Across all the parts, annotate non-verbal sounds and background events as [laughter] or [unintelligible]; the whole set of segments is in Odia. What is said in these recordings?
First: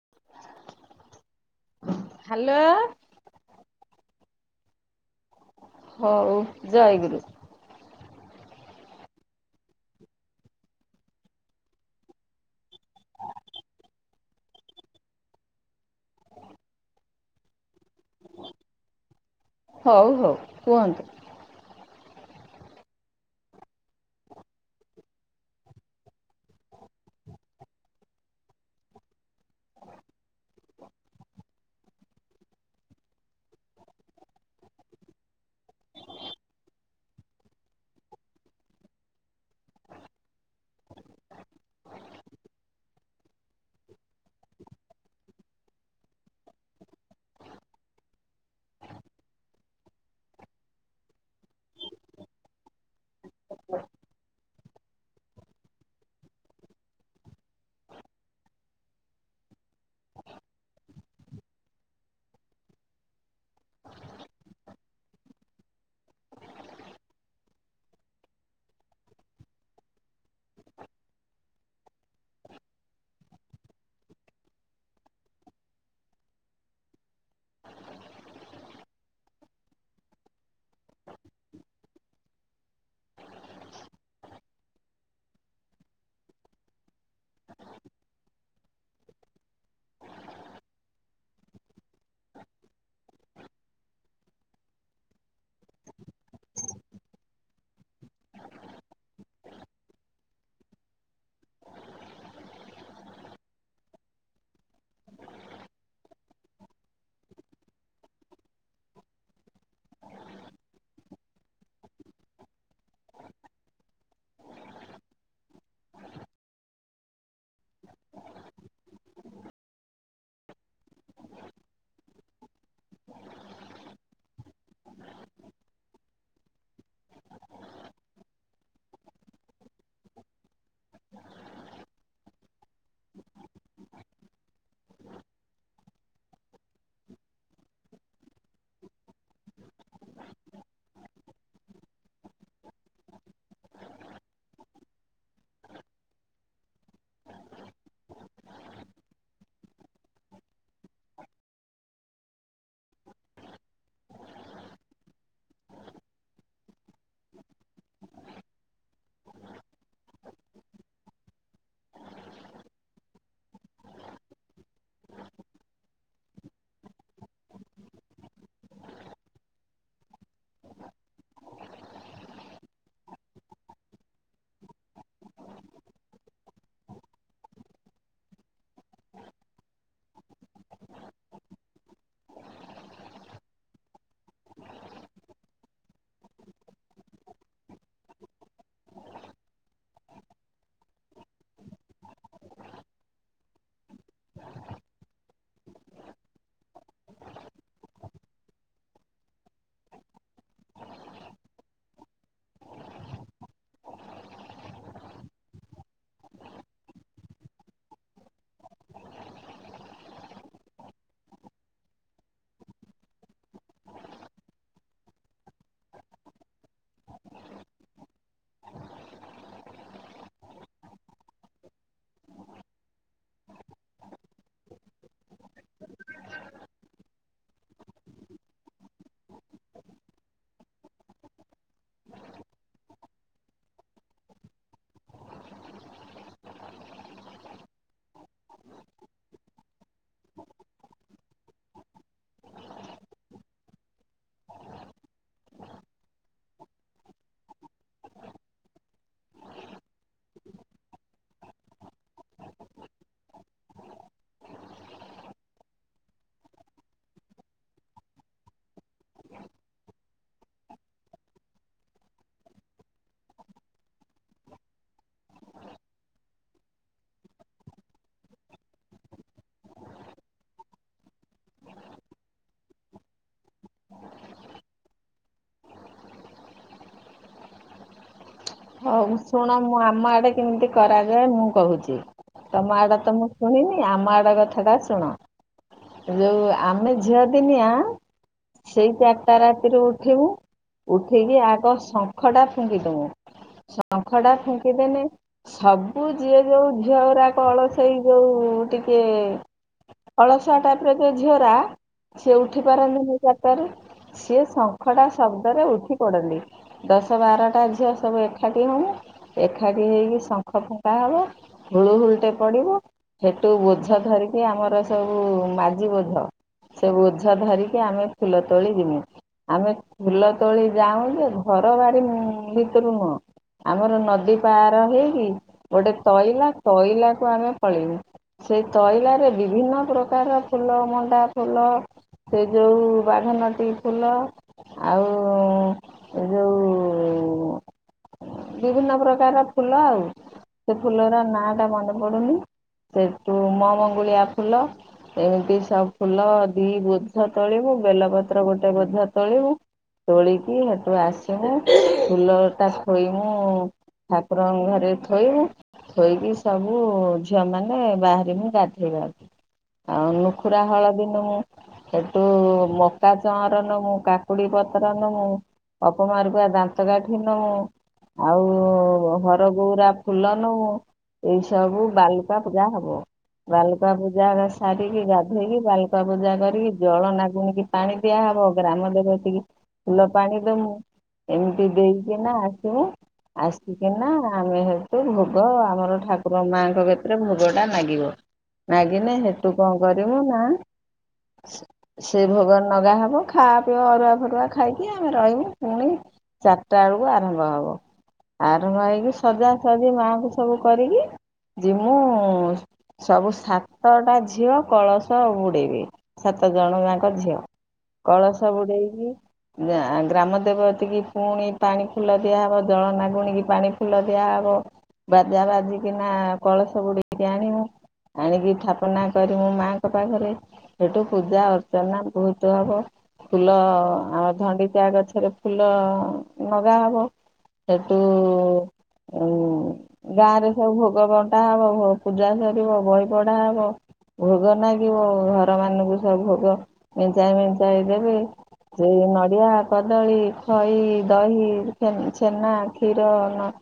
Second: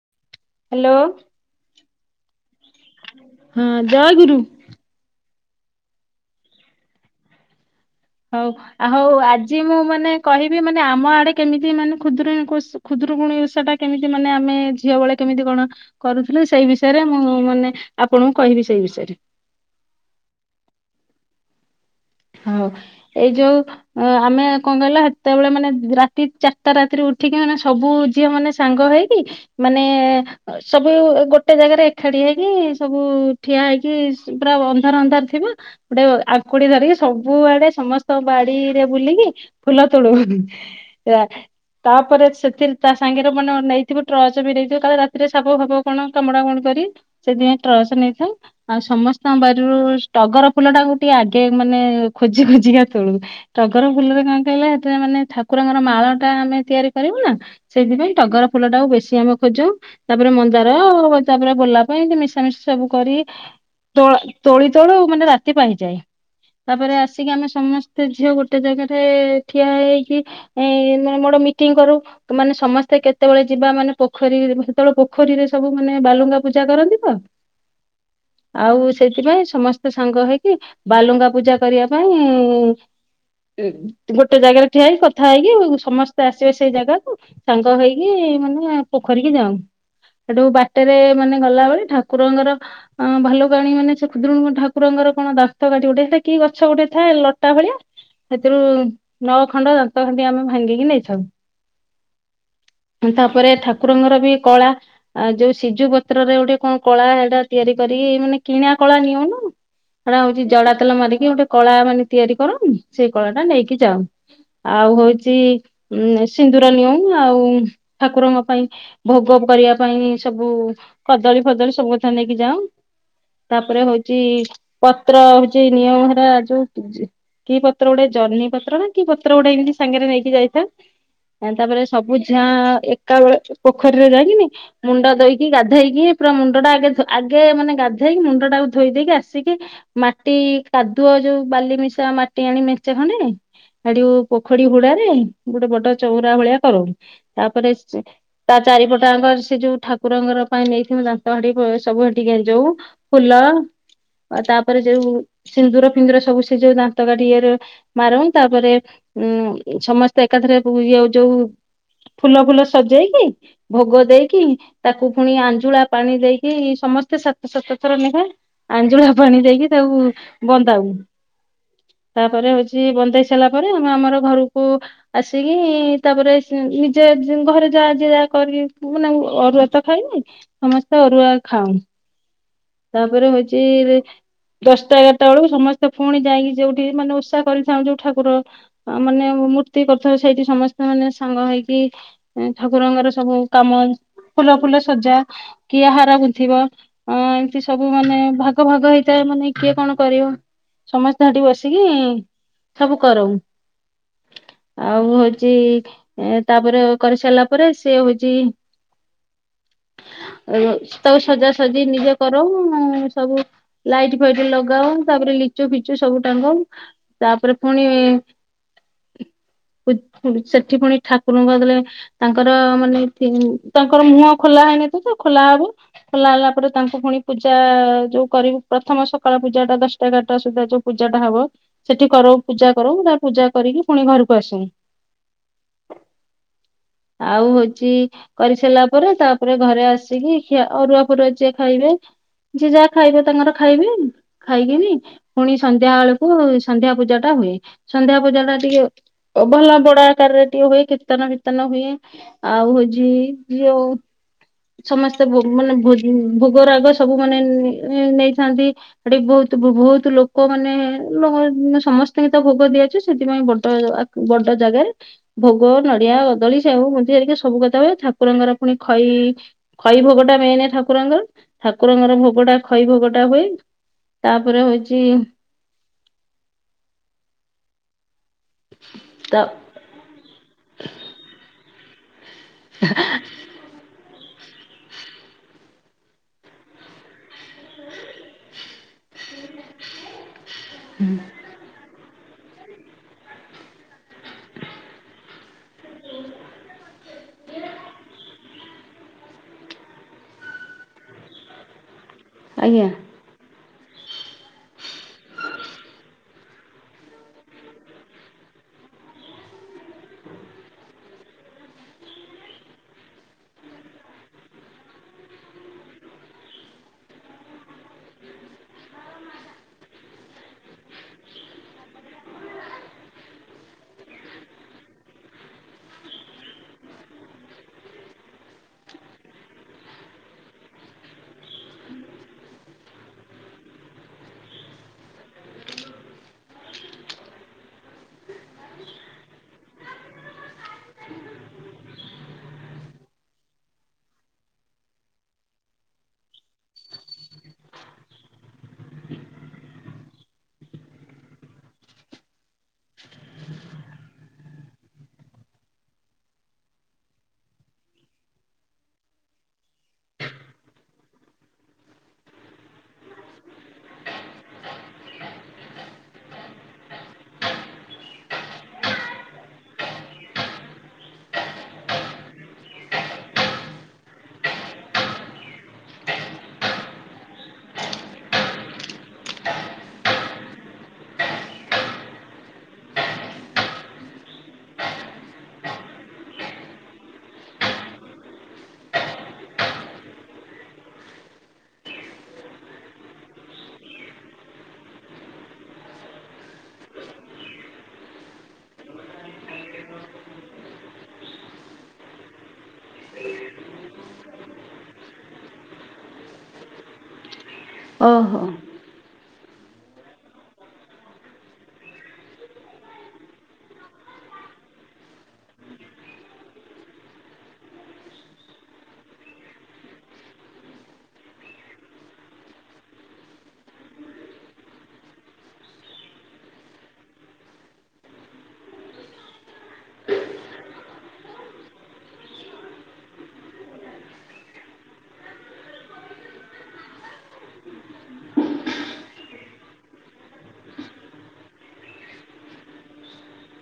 ହ। ହାଲୋ। ହାଲୋ। ହଁ ଜୟଗୁରୁ। ହଉ ଜୟଗୁରୁ। ହଉ ହଉ ଆଜି ମୁଁ ମାନେ କହିବି ମାନେ ଆମ ଆଡ଼େ କେମିତି ମାନେ ଖୁଦୁରୁକୁଣୀ କୋଷୁ ଖୁଦରୁକୁୁଣି ଓଷା ଟା କେମିତି ମାନେ ଆମେ ଝିଅ ବଳେ କେମିତି କଣ କରୁଥୁଲୁ ସେଇ ବିଷୟରେ ମୁଁ ମାନେ ଆପଣଙ୍କୁ କହିବି ସେଇ ବିଷୟରେ। ହଉ ହଉ କୁହନ୍ତୁ? ହଉ ଏଇ ଯୋଉ ଅ ଆମେ କଣ କହିଲ ହେତେବେଳେ ମାନେ ରାତି ଚାରଟା ରାତିରୁ ଉଠିକି ମାନେ ସବୁ ଝିଅ ମାନେ ସାଙ୍ଗ ହେଇକି ମାନେ ଏ ଏ ସବୁ ଗୋଟ ଟେ ଜାଗାରେ ଏକାଠି ହେଇକି ସବୁ ଠିଆ ହେଇକି ପୁରା ଅନ୍ଧାର ଅନ୍ଧାର ଥିବା ଗୁଟେ ଅ ଆଙ୍କୁଡ଼ି ଧରିକି ସବୁଆଡ଼େ ସମସ୍ତଙ୍କ ବାଡ଼ିରେ ବୁଲିକି ଫୁଲ ତୋଳୁ ହଁ ହଁ। ଏରା ତାପରେ ସେଥିର ଟ୍ରାନ୍ସ ସାଙ୍ଗରେ ମାନେ ନେଇଥିବୁ ଟ୍ରର୍ଚ ବି ନେଇଥିବୁ କାଳେ ରାତିରେ ସାପ ଫାପ କଣ କାମୁଡା କାମୁଡ଼ି କରି ସେଥିପାଇଁ ଟ୍ରଚ ନେଇଥାଉ ଆଉ ସମସ୍ତଙ୍କ ବାରରୁ ଟଗର ଫୁଲ ଟାକୁ ଟିକେ ଆଗେ ମାନେ ଓ ଖୋଜି ଖୋଜିିକା ତୋଳୁ। ଟଗର ଫୁଲରେ କଣ କହିଲେ ହେଥିରେ ମାନେ ଠାକୁରଙ୍କର ମାଳ ଟା ଆମେ ତିଆରି କରିବୁ ନା ସେଇଥିପାଇଁ ଟଗର ଫୁଲ ଟାକୁ ବେଶୀ ଆମେ ଖୋଜୁ। ତାପରେ ମନ୍ଦାର ତାପରେ ଗୋଲାପ ଏମତି ମିଶାମିଶା ସବୁ କରି ତୋଳା ତୋଳି ତୋଳୁ ମାନେ ରାତି ପାହିଯାଏ। ତାପରେ ଆସିକି ଆମେ ସମସ୍ତେ ଝିଅ ଗୋଟେ ଜାଗାଠେ ଏ ଏ ଠିଆ ହେଇକି ଏଇଁ ମୋର ମୋଡ଼ ମିଟିଂ କରୁ। ମାନେ ସମସ୍ତେ କେତବଳେ ଯିବା ମାନେ ପୋଖରୀ ସେତବଳେ ପୋଖରୀରେ ସବୁ ମାନେ ବାଲୁଙ୍ଗା ପୂଜା କରନ୍ତି ତ ଆଉ ସେଥିପାଇଁ ସମସ୍ତେ ସାଙ୍ଗ ହେଇକି ବାଲୁଙ୍ଗା ପୂଜା କରିବା ପାଇଁ ଗୋଟେ ଜାଗାରେ ଠିଆ ହେଇକି କଥା ହେଇକି ସମସ୍ତେ ଆସିବେ ସେଇ ଜାଗାକୁ ସାଙ୍ଗ ହେଇକି ମାନେ ପୋଖରିକି ଯାଉ। ସେଠୁ ବାଟେରେ ମାନେ ଗଲା ବେଳେ ଠାକୁରଙ୍କର ଅଁ ଭାଲୁକାଣୀ ମାନେ କ ଖୁଦୁରୁକୁଣି ଠାକୁରଙ୍କର କଣ ଦାନ୍ତ କାଠି ଗୋଟେ ସେ କି ଗଛ ଗୋଟେ ଥାଏ ଲଟା ଭଳିଆ। ସେଥିରୁ ନଅ ଖଣ୍ଡ ଦାନ୍ତ କାଠି ଆମେ ଭାଙ୍ଗିକି ନେଇଥାଉ। ତାପରେ ଠାକୁରଙ୍କର ବି କଳା। ଆଉ ଯୋଉ ସିଜୁ ପତ୍ରରେ ଗୋଟେ କଣ କଳା ଏଟା ତିଆରି କରିକି ମାନେ କିଣା କଳା ନିୟୁନୁ। ସେଟା ହୋଉଚି ଜଡା ତେଲ ମାରିକି ଗୋଟେ କଳା ମାନେ ତିଆରି କରୁ ସେଇ କଳା ଟା ନେଇକି ଯାଉ। ଆଉ ହୋଉଚି ଉ ସିନ୍ଦୁର ନିଉ ଆଉ ଠାକୁରଙ୍କ ପାଇଁ ଭୋଗ କରିବା ପାଇଁ ସବୁ କଦଳୀ ଫଦଳୀ ସବୁ କଥା ନେଇକି ଯାଁଉ। ତାପରେ ହୋଉଚି ପତ୍ର ହୋଉଚି ନିଉ ଯୋଉ କି ପତ୍ର ଗୋଟେ ଜହ୍ନି ପତ୍ର ନା କି ପତ୍ର ଗୋଟେ ଏମିତି ସାଙ୍ଗରେ ନେଇକି ଯାଇଥାଉ। ତାପରେ ସବୁ ଝିଆ ଏକା ବେଳେ ପୋଖରୀରେ ଯାଇକିନି ମୁଣ୍ଡ ଧୋଇକି ଗାଧେଇକି ପୁରା ମୁଣ୍ଡ ଟା ଆଗେ ଆଗେ ମାନେ ଗାଧେଇକି ମୁଣ୍ଡ ଟାକୁ ଧୋଇ ଦେଇକି ଆସିକି ମାଟି କାଦୁଅ ଯୋଉ ବାଲି ମିଶା ମାଟି ଆଣି ମେଁଚେ ଖଣ୍ଡେ ହେଟୁ ପୋଖଡି ହୁଡାରେ ଗୋଟେ ବଡ ଚୋଉଁରା ଭଳିଆ କରୁ ତାପରେ ତା ଚାରିପଟ ଆଙ୍କ ସେ ଯୋଉ ଠାକୁରଙ୍କର ପାଇଁ ନେଇଥିବ ଦାନ୍ତ ହାଟି ସବୁ ହେଟି ଗେଞୁ। ଫୁଲ ଆ ତାପରେ ଯୋଉ ସିନ୍ଦୁର ଫିନ୍ଦୁର ସବୁ ସେ ଯୋଉ ଦାନ୍ତ କାଠି ଇଏରେ ମାରୁଁ ତାପରେ ଉଁ ସମସ୍ତେ ଏକାଥରେ ଇଏ ଯୋଉ ଫୁଲ ଫୁଲ ସଜେଇକି ଭୋଗ ଦେଇକି ତାକୁ ପୁଣି ଆଞ୍ଜୁଳା ପାଣି ଦେଇକି ସମସ୍ତେ ସାତ ସାତ ଥର ନେଖା ଆଞ୍ଜୁଳା ପାଣି ଦେଇକି ତାକୁ ବନ୍ଦାଉ। ତାପରେ ବନ୍ଦେଇ ସାରିଲା ପରେ ଆମେ ଆମର ଘରୁକୁ ଆସିକି ତାପରେ ନିଜେ ଘରେ ଯାହା ଯ ଯାହା କରିକି ମା ଅରୁଆ ତ ଖାଇନି। ସମସ୍ତେ ଅରୁଆ ଖାଁଉ ତାପରେ ହୋଉଚି ଦଶ୍ ଦଶଟା ଏଗାରଟା ବେଳକୁ ସମସ୍ତେ ପୁଣି ଯାଇକି ଯୋଉଠି ମାନେ ଉସା କରିଥାଉଁ ଯୋଉ ଠାକୁର ଅ ମାନେ ମୂର୍ତ୍ତି କଥା ସେଇଠି ସମସ୍ତେ ମାନେ ସାଙ୍ଗ ହେଇକି ଏଁ ଠାକୁରଙ୍କର ସବୁ କାମ ଫୁଲ ଫୁଲ ସଜା କିଏ ହାର ଗୁନ୍ଥି ବ ଅ ଏମିତି ସବୁ ମାନେ ଭାଗ ଭାଗ ହେଇଥାଏ ମାନେ କିଏ କଣ କରିବ ସମସ୍ତେ ହାଟି ବସିକି ସବୁ କରଁଉ। ଆଉ ହୋଉଚି ତାପରେ କରି ସାରିଲା ପରେ ସିଏ ହୋଉଚି ତାକୁ ସଜାସଜି ନିଜେ କରଁଉ ସବୁ ଲାଇଟ୍ ଟି ଫାଇଟ୍ ଲଗାଉ ତାପରେ ଲିଚୁ ଫିଚୁ ସବୁ ଟାଙ୍ଗୁ ତାପରେ ଫୁଣି [unintelligible] ସେଠି ପୁଣି ଠାକୁରଙ୍କୁ କଇଦେଲେ ତାଙ୍କର ମାନେ ଥିନ୍ ତାଙ୍କର ମୁହଁ ଖୋଲା ହେଇନି ତ ଖୋଲା ହବ। ଖୋଲା ହେଲା ପରେ ତାଙ୍କୁ ଫୁଣି ପୂଜା ଯୋଉ କରିବୁ ପ୍ର ପ୍ରଥମ ସକାଳ ପୂଜାଟା ଦଶଟା ଏଗାରଟା ସୁଧା ଯୋଉ ପୂଜାଟା ହବ ସେଟି କରଉ ପୂଜା କରଉ ତା ପୂଜା କରିକି ପୁଣି ଘରକୁ ଆସୁ। ଆଉ ହୋଉଚି କରିସାରିଲା ପରେ ତାପରେ ଘରେ ଆସିକି ଖିଆ ଅରୁଆ ଫରୁଆ ଯିଏ ଖାଇବେ ଯିଏ ଯାହା ଖାଇବେ ତାଙ୍କର ଖାଇବେ। ଖାଇକିଣି ପୁଣି ସନ୍ଧ୍ୟା ଏଳକୁ ସନ୍ଧ୍ୟା ପୂଜାଟା ହୁଏ ସନ୍ଧ୍ୟା ପୂଜାଟା ଟିକେ ଏ ଭଳିଆ ବଡ ଆକାରରେ ଟିକେ ହୁଏ, କୀର୍ତ୍ତନ ଫିର୍ତ୍ତନ ହୁଏ ଆଉ ହଉଚି ଯଉ ସମସ୍ତେ ଭୋ ମାନେ ଭୋଗ ରାଗ ସବୁ ମାନେ ନେ ନେଇଥାନ୍ତି। ହେଠି ବହୁତ ବହୁତ ଲୋକମାନେ ଲୋଗ ସମସ୍ତିଙ୍କିତ ଭୋଗ ଦିଆହେଇଚି, ସେଥିପାଇଁ ବଡ ଆ ବଡ ଜାଗାରେ ଭୋଗ, ନଡ଼ିଆ, କଦଳି, ସେଉ ବୁନ୍ଦି ହେରିକା ସବୁ କଟା ହୁଏ, ଠାକୁରଙ୍କର ପୁଣି ଖଇ ଇ ଖଇ ଭୋଗଟା ମେନ୍ ଠାକୁରଙ୍କର, ଠାକୁରଙ୍କର ଭୋଗଟା ଖଇ ଭୋଗଟା ହୁଏ। ତାପରେ ହଉଚି ହଉ ତ ଶୁଣ, ମୁଁ ଆମ ଆଡେ କେମିତି କରାଯାଏ ମୁଁ କହୁଚି ତମ ଆଡେତ ମୁଁ ଶୁଣିନି, ଆମ ଆଡ କଥାଟା ଶୁଣ ଯଉ ଆମେ ଝିଅ ଦିନିଆ ସେଇ ଚାରିଟା ରାତିରୁ ଉଠିବୁ, ଉଠିକି ଆଗ ଶଙ୍ଖଟା ଫୁଙ୍କିଦମୁଁ ଶଙ୍ଖଟା ଫୁଙ୍କିଦେନେ ସବୁ ଯିଏ ଯୋଉ ଝିଅ ଗୁରାକ ଅଳସେଇ ଯଉ ଟିକେ ଅଳସୁଆ ଟାଇପ୍ ର ଯଉ ଝିଅରା ସିଏ ଉଠି ଆଜ୍ଞା ପାରନ୍ତିନି ଚାରଟାରୁ, ସିଏ ଶଙ୍ଖ ଟା ଶବ୍ଦରେ ଉଠି ପଡନ୍ତି, ଦଶ ବାରଟା ଝି ଝିଅ ସବୁ ଏକାଠି ହମୁଁ, ଏକାଠି ହେଇକି ଶଙ୍ଖ ଫୁଙ୍କା ହବ ହୁଳୁ ହୁଳିଟେ ପଡିବ ସେଠୁ ବୋଝ ଧରିକି, ଆମର ସବୁ ମାଜି ବୋଝ ସେ ବୋଝ ଧରିକି ଆମେ ଫୁଲ ତୋଳି ଜିମୁଁ। ଆମେ ଫୁଲ ତୋଳି ଯାଉଁଯେ, ଘର ବାରି ଭିତରୁ ନୁହଁ ଆମର ନଦୀ ପାର ହେଇକି ଗୋଟେ ତଇଲା, ତଇଲାକୁୁ ଆମେ ପଳେଇମୁଁ। ସେଇ ତଇଲାରେ ବିଭିନ୍ନ ପ୍ରକାର ଫୁଲ, ମଣ୍ଡା ଫୁଲ ସେ ଯଉ ବାଘନଟି ଫୁଲ ଆଉ ଉଁ ଯଉ ବିଭିନ୍ନ ପ୍ରକାରର ଫୁଲ ଆଉ, ସେ ଫୁଲର ନାଁଟା ମନେ ପଡୁନି ସେଠୁ ମ ମଙ୍ଗୁଳିଆ ଫୁଲ ଏମିତି ସବୁ ଫୁଲ ଦି ବୋଝ ତୋଳିବୁ, ବେଲପତ୍ର ଗୋଟେ ବୋଝ ତୋଳିବୁ ତୋଳିକି ହେଠୁ ଆସିମୁଁ, ଫୁଲ ତା ଥୋଇମୁଁ, ଠାକୁରଙ୍କ ଘରେ ଥୋଇବୁ ଥୋଇକି ସବୁ ଝିଅ ମାନେ ବାହାରିମୁଁ ଗାଧେଇବାକୁ ଆଉ ନୁଖୁରା ହଳଦୀ ନମୁଁ ସେଠୁ ମକା ଚଅଁର ନମୁଁ, କାକୁଡି ପତ୍ର ନମୁଁ ଅପମାରକୁଆ ଦାନ୍ତକାଠି ନମୁଁ ଆଉ ହରଗଉରା ଫୁଲ ନମୁଁ। ଏଇ ସବୁ ବାଲୁକା ପୂଜା ହବ। ବାଲୁକା ପୂଜା ସାରିକି, ଗାଧେଇକି, ବାଲୁକା ପୂଜା କରିକି, ଜଳ ନାଗୁଣିକି ପାଣି ଦିଆହବ, ଗ୍ରାମ ଦେବତିକି ଫୁଲ ପାଣି ଦମୁଁ, ଏମିତି ଦେଇ କିନା ଆସିବୁ। ଆସିକିନା ଆମେ ହେଠୁ ଭୋଗ ଆମର ଠାକୁର ମାଙ୍କ କତିରେ ଭୋଗଟା ନାଗିବ। ନାଗିନେ, ହେଟୁ କଣ କରିବୁ ନା ସେ ଭୋଗ ନଗାହବ, ଖା ପିଅ ଅରୁଆ ଫରୁଆ ଖାଇକି ଆମେ ରହିବୁ, ପୁଣି ଟା ବେଳକୁ ଆରମ୍ଭ ହବ, ଆରମ୍ଭ ହେଇକି, ସଜାସଜି ମାଆଙ୍କୁ ସବୁ କରିକି ଯିମୁଁ ସବୁ ସାତଟା ଝିଅ କଳସ ବୁଡେଇବେ, ସାତ ଜଣ ଯାଙ୍କ ଝିଅ। ଓହୋ। କଳସ ବୁଡେଇକି, ଗ୍ରା ଗ୍ରାମ ଦେବତିକି ପୁଣି ପାଣି ଫୁଲ ଦିଆହବ ଜଳ ନା ଗୁଣିକି ପାଣି ଫୁଲ ଦିଆହବ। ବାଜା ବାଜିକିନା କଳସ ବୁଡେଇକି ଆଣିବୁ। ଆଣିକି ଥାପନା କରିମୁ ମାଆଙ୍କ ପାଖରେ। ହେଠୁ ପୂଜା ଅର୍ଚ୍ଚନା ବହୁତ ହବ। ଫୁଲ ଆମ ଧଣ୍ଡିଚିଆ ଗଛରେ ଫୁଲ ଲଗା ହବ। ହେଟୁ ଉଁ ଗାଁ ରେ ସବୁ ଭୋଗ ବଣ୍ଟା ହବ ପୂଜା ସରିବ ବହି ପଢା ହବ। ଭୋଗ ନାଗିବ ଘର ମାନଙ୍କୁ ସବୁ ଭୋଗ ମେଞ୍ଚାଏ ମେଞ୍ଚାଏ ଦେବେ। ସେଇ ନଡିଆ କଦଳୀ ଖଇ ଦହି ଛେନ ଛେନା କ୍ଷୀର ନ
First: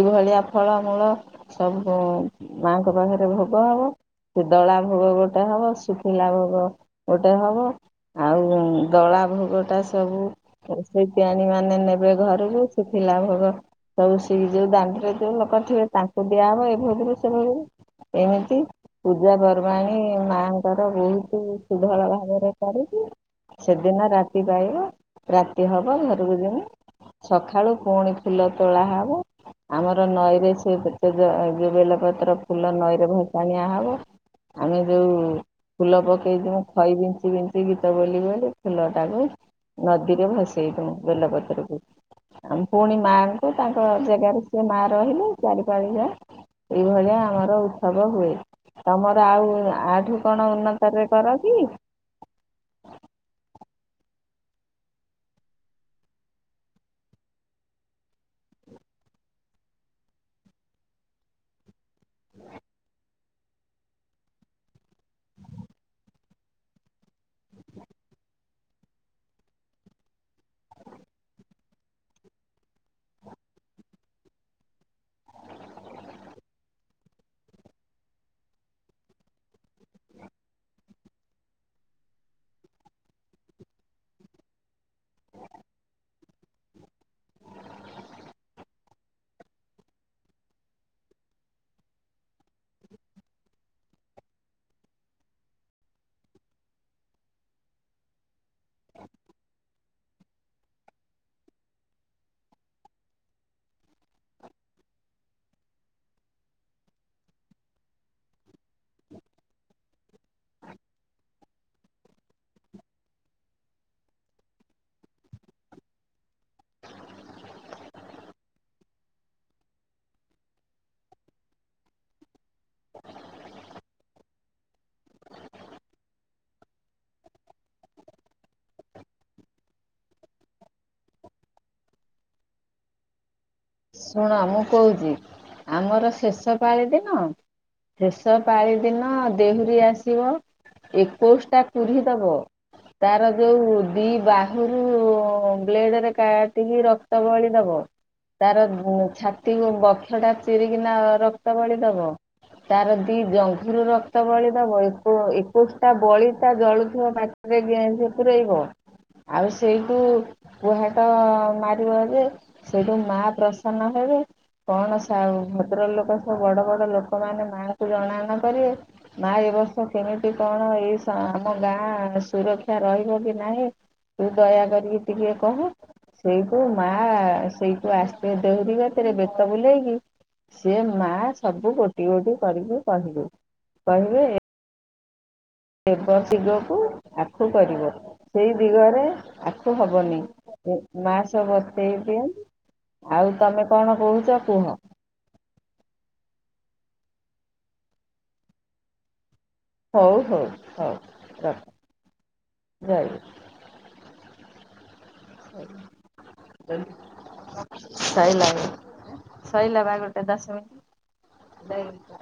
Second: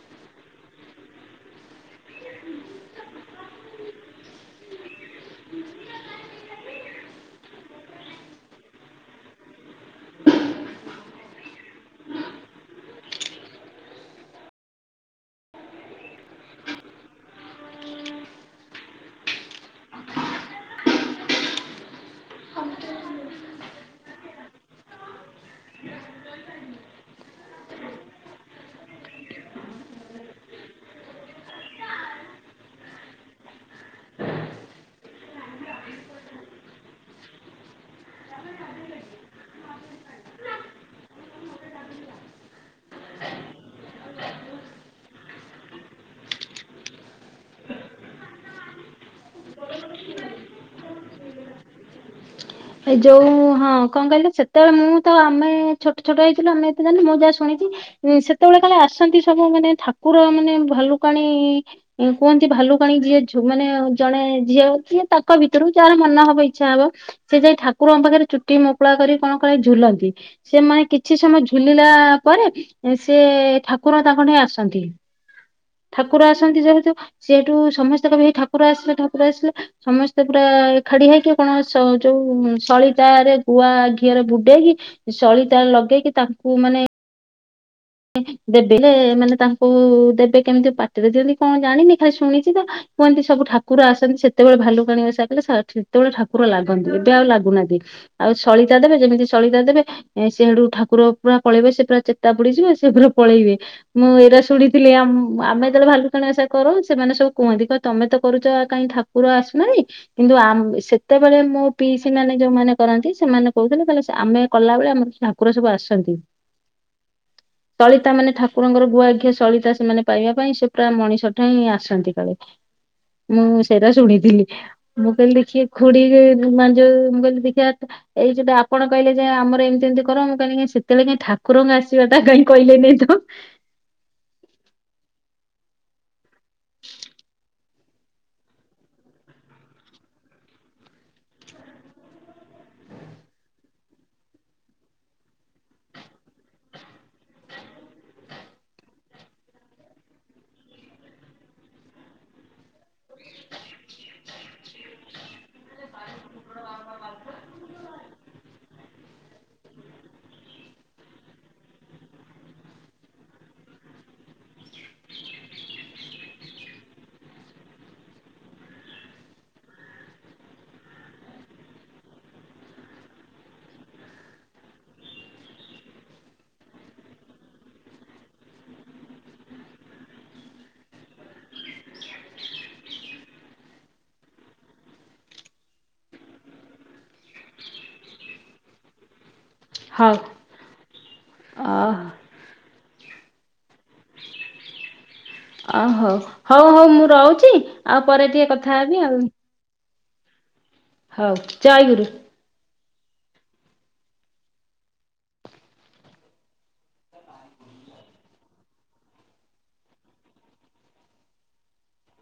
ଏଇଭଳିଆ ଫଳମୂଳ ସବୁ ମାଆଙ୍କ ପାଖରେ ଭୋଗ ହବ। ସେ ଦଳା ଭୋଗ ଗୋଟେ ହବ ଶୁଖିଲା ଭୋଗ ଗୋଟେ ହବ। ଆଉ ଦଳା ଭୋଗ ଟା ସବୁ ରୋଷେଇତିି ଆଣି ମାନେ ନେ ବେ ଘରୁକୁ ଶୁଖିଲା ଭୋଗ ସବୁ ସେଇ ଯୋଉ ଦାଣ୍ଡରେ ଯୋଉ ଲୋକ ଥିବେ ତାଙ୍କୁ ଦିଆହବ ଏ ଭୋଗରୁ ସେ ଭୋଗରୁ। ଏମିତି ପୂଜା ପର୍ବାଣୀ ମାଙ୍କର ବହୁତ ସୁଧଳ ଭାବରେ କରିକି ସେଦିନ ରାତି ପାଇବ ରାତି ହବ ଘରକୁ ଯୀମୁ। ସକାଳୁ ପୁଣି ଫୁଲ ତୋଳା ହବ। ଆମର ନଈରେ ସେ ସେତେ ଯୋଉ ବେଲପତ୍ର ଫୁଲ ନଈରେ ଭସାଣିଆ ହବ। ଆମେ ଯୋଉ ଫୁଲ ପକେଇ ଯିମୁ ଖଇ ବିଞ୍ଚି ବିଞ୍ଚି ଗୀତ ବୋଲି ବୋଲି ଫୁଲ ଟାକୁ ନଦୀରେ ଭସେଇ ଦୋଉଁକୁ। ବେଲପତ୍ର ଆଉ ପୁଣି ମାଙ୍କୁ ତାଙ୍କ ଜେଗାରେ ସେ ମା ରହିଲେ ଚାରିପାଳିଯା। ଏଇଭଳିଆ ଆମର ଉତ୍ସବ ହୁଏ। ତମର ଆଉ ଆଠୁ କଣ ଉନ୍ନତରେ କର କି? ଏଇ ଯୋଉ ହଁ କଣ କହିଲେ ସେତେବେଳେ ମୁଁ ତ ଆମେ ଛୋଟ ଛୋଟ ହେଇଥିଲୁ ଆମେ ଏତେ ଜାଣୁ ମୁଁ ଯାହା ଶୁଣିଛି। ସେତେବେଳେ କାଳେ ଆସନ୍ତି ସବୁ ମାନେ ଠାକୁର ମାନେ ଭାଲୁକାଣି କୁହନ୍ତି ଭାଲୁକାଣି ଯିଏ ମାନେ ଜଣେ ଝିଅ କିଏ ତାଙ୍କ ଭିତରୁ ଯାହାର ମନ ହବ ଇଚ୍ଛା ହବ। ସେ ଯାଇ ଠାକୁରଙ୍କ ପାଖରେ ଚୁଟି ମକୁଳା କରି କଣ କାଳେ ଝୁଲନ୍ତି। ସିଏ ମାଏ କିଛି ସମୟ ଝୁଲିଲା ପରେ ସେ ଠାକୁର ତାଙ୍କଠାଇଁ ଆସନ୍ତି ଠାକୁର ଆସନ୍ତି ଯେହେତୁ ସିଏ ହେଠୁ ସମସ୍ତେ କହିବେ ଏଇ ଠାକୁର ଆସିଲେ ଠାକୁର ଆସିଲେ ସମସ୍ତେ ପୁରା ଏଖାଡି ହେଇକି କଣ ସୋ ଯୋଉ ସଳିତାରେ ଗୁଆ ଘିଅରେ ବୁଡେଇକି ସଳିତା ଲଗେଇକି ତାଙ୍କୁ ମାନେ ଦେବେ ହେଲେ ଏମାନେ ତାଙ୍କୁ ଦେବେ କେମିତି ପାଟିରେ ଦିଅନ୍ତି କଣ ଜାଣିନି ଖାଲି ଶୁଣିଛି ତ। କୁହନ୍ତି ସବୁ ଠାକୁର ଆସନ୍ତି ସେତେବେଳେ ଭାଲୁକାଣୀ ଓସା କଲେ ସେତେବେଳେ ଠାକୁର ଲାଗନ୍ତି ଏବେ ଆଉ ଲାଗୁନାହାନ୍ତି। ଆଉ ସଳିତା ଦେବେ ଯେମିତି ସଳିତା ଦେବେ ସିଏ ହେଠୁ ଠାକୁର ପୁରା ପଳେଇବେ ସେ ପୁରା ଚେତା ବୁଡିଯିବେ ସେ ସେ ଫେରେ ପଳେଇବେ। ମୁଁ ଏଇରା ଶୁଣିଥିଲି ଆମ ଆମେ ଯେତେବେଳେ ଭାଲୁ କାଣି ଓସା କରୁ ସେମାନେ ସବୁ କୁହନ୍ତି କହ ତମେ ତ କରୁଛ କାଇଁ ଠା କୁର ଆସୁନାହିଁ। କିନ୍ତୁ ଆ ସେତେବେଳେ ମୋ ପିଇସି ମାନେ ଯୋଉମାନେ କରନ୍ତି ସେମାନେ କହୁଥିଲେ ଆମେ କଲାବେଳେ ଆମର [unintelligible] କୁର ସବୁ ଆସନ୍ତି। ସଳିତା ମାନେ ଠାକୁରଙ୍କର ଗୁଆ ଘିଆ ସଳିତା ସେମାନେ ପାଇବା ପାଇଁ ସେ ପୁରା ମଣିଷଠାଇଁ ଆସନ୍ତି କାଳେ। ମୁଁ ସେଇରା ଶୁଣିଥିଲି। ମୁଁ କଇଲି କିଏ ଖୁଡିରେ ରୁମାଲ ମୁଁ କଇଲି ଦେଖିବା। ଏଇ ଯୋଟା ଆପଣ କହିଲେ ଯେ ଆମର ଏମିତିମିତି କର। ମୁଁ କହିଲି ସେତେବେଳେ କାଇ ଠାକୁରଙ୍କ ଆସିବାଟା [unintelligible] କାଇଁ। କହିଲେନି ତ ଶୁଣ ମୁଁ କହୁଛି। ଆମର ଶେଷ ପାଳି ଦିନ ଶେଷ ପାଳି ଦିନ ଦେହୁରୀ ଆସିବ। ଏକୋଇଶଟା କୁଢି ଦବ। ତାର ଯୋଉ ଦି ବାହୁରୁ ବ୍ଲେଡ଼ରେ କାଟିକି ରକ୍ତ ବଳି ଦବ। ତାର ଉ ଛାତିକୁ ବଥଟା ଚିରିକିନା ରକ୍ତ ବଳି ଦବ। ତାର ଦି ଜଙ୍ଘରୁ ରକ୍ତ ବଳିି ଦେବ। ଏକୋ ଏକୋଇଶଟା ବଳିତା ଜଳୁଥିବା ପାଟି ରେ ଗେଁ ଉତେରେଇବ। ଆଉ ସେଇଠୁ କୁହାଟ ମାରିବ ଯେ ସେଇଠୁ ମା ପ୍ରସ୍ନ ସାନ ହେବେ। କଣ ସାଉ ଭଦ୍ର ଲୋକ ସବୁ ବଡ ବଡ ଲୋକମାନେ ମାଙ୍କୁ ଜଣାଣ କରିବେ। ମା ଏବର୍ଷ କେମିତି କଣ ଏଇସା ଆମ ଗାଁ ସୁରକ୍ଷା ରହିବ କି ନାହିଁ! ତୁ ଦୟା କରିକି ଟିକେ କହ। ସେଇ କୁ ମା ସେଇଠୁ ଆସି ଏ ଦେହୁରି ଗାତରେ ବେତ ବୁଲେଇକି ସିଏ ମା ସବୁ ଗୋଟି ଗୋଟି କରିକି କହିବେ। କହିବେ ଦେବ ଦିଗକୁ ଆଖୁ କରିବ ସେଇ ଦିଗରେ ଆଖୁ ହଉ। ହବନି। ମାସ ଅ ବତେଇ ଦିଅନ୍ତି। ଆଉ ତମେ କଣ କହୁଛ କୁହ। ଓହଉ ହଉ ହଉ ମୁଁ ରହୁଛି ଆଉ ପରେ ଟିକେ କଥା ହେବି ଆଉ। ହଉ ହଉ ହଉ। ହଉ ରଖ ଜୟ ଗୁରୁ। ଜୟ ଗୁରୁ। [unintelligible] ସାଇ ଲାଗେ। ସଇଲା ବାହ ଘରଟା ଦଶ ମିନିଟ। [unintelligible]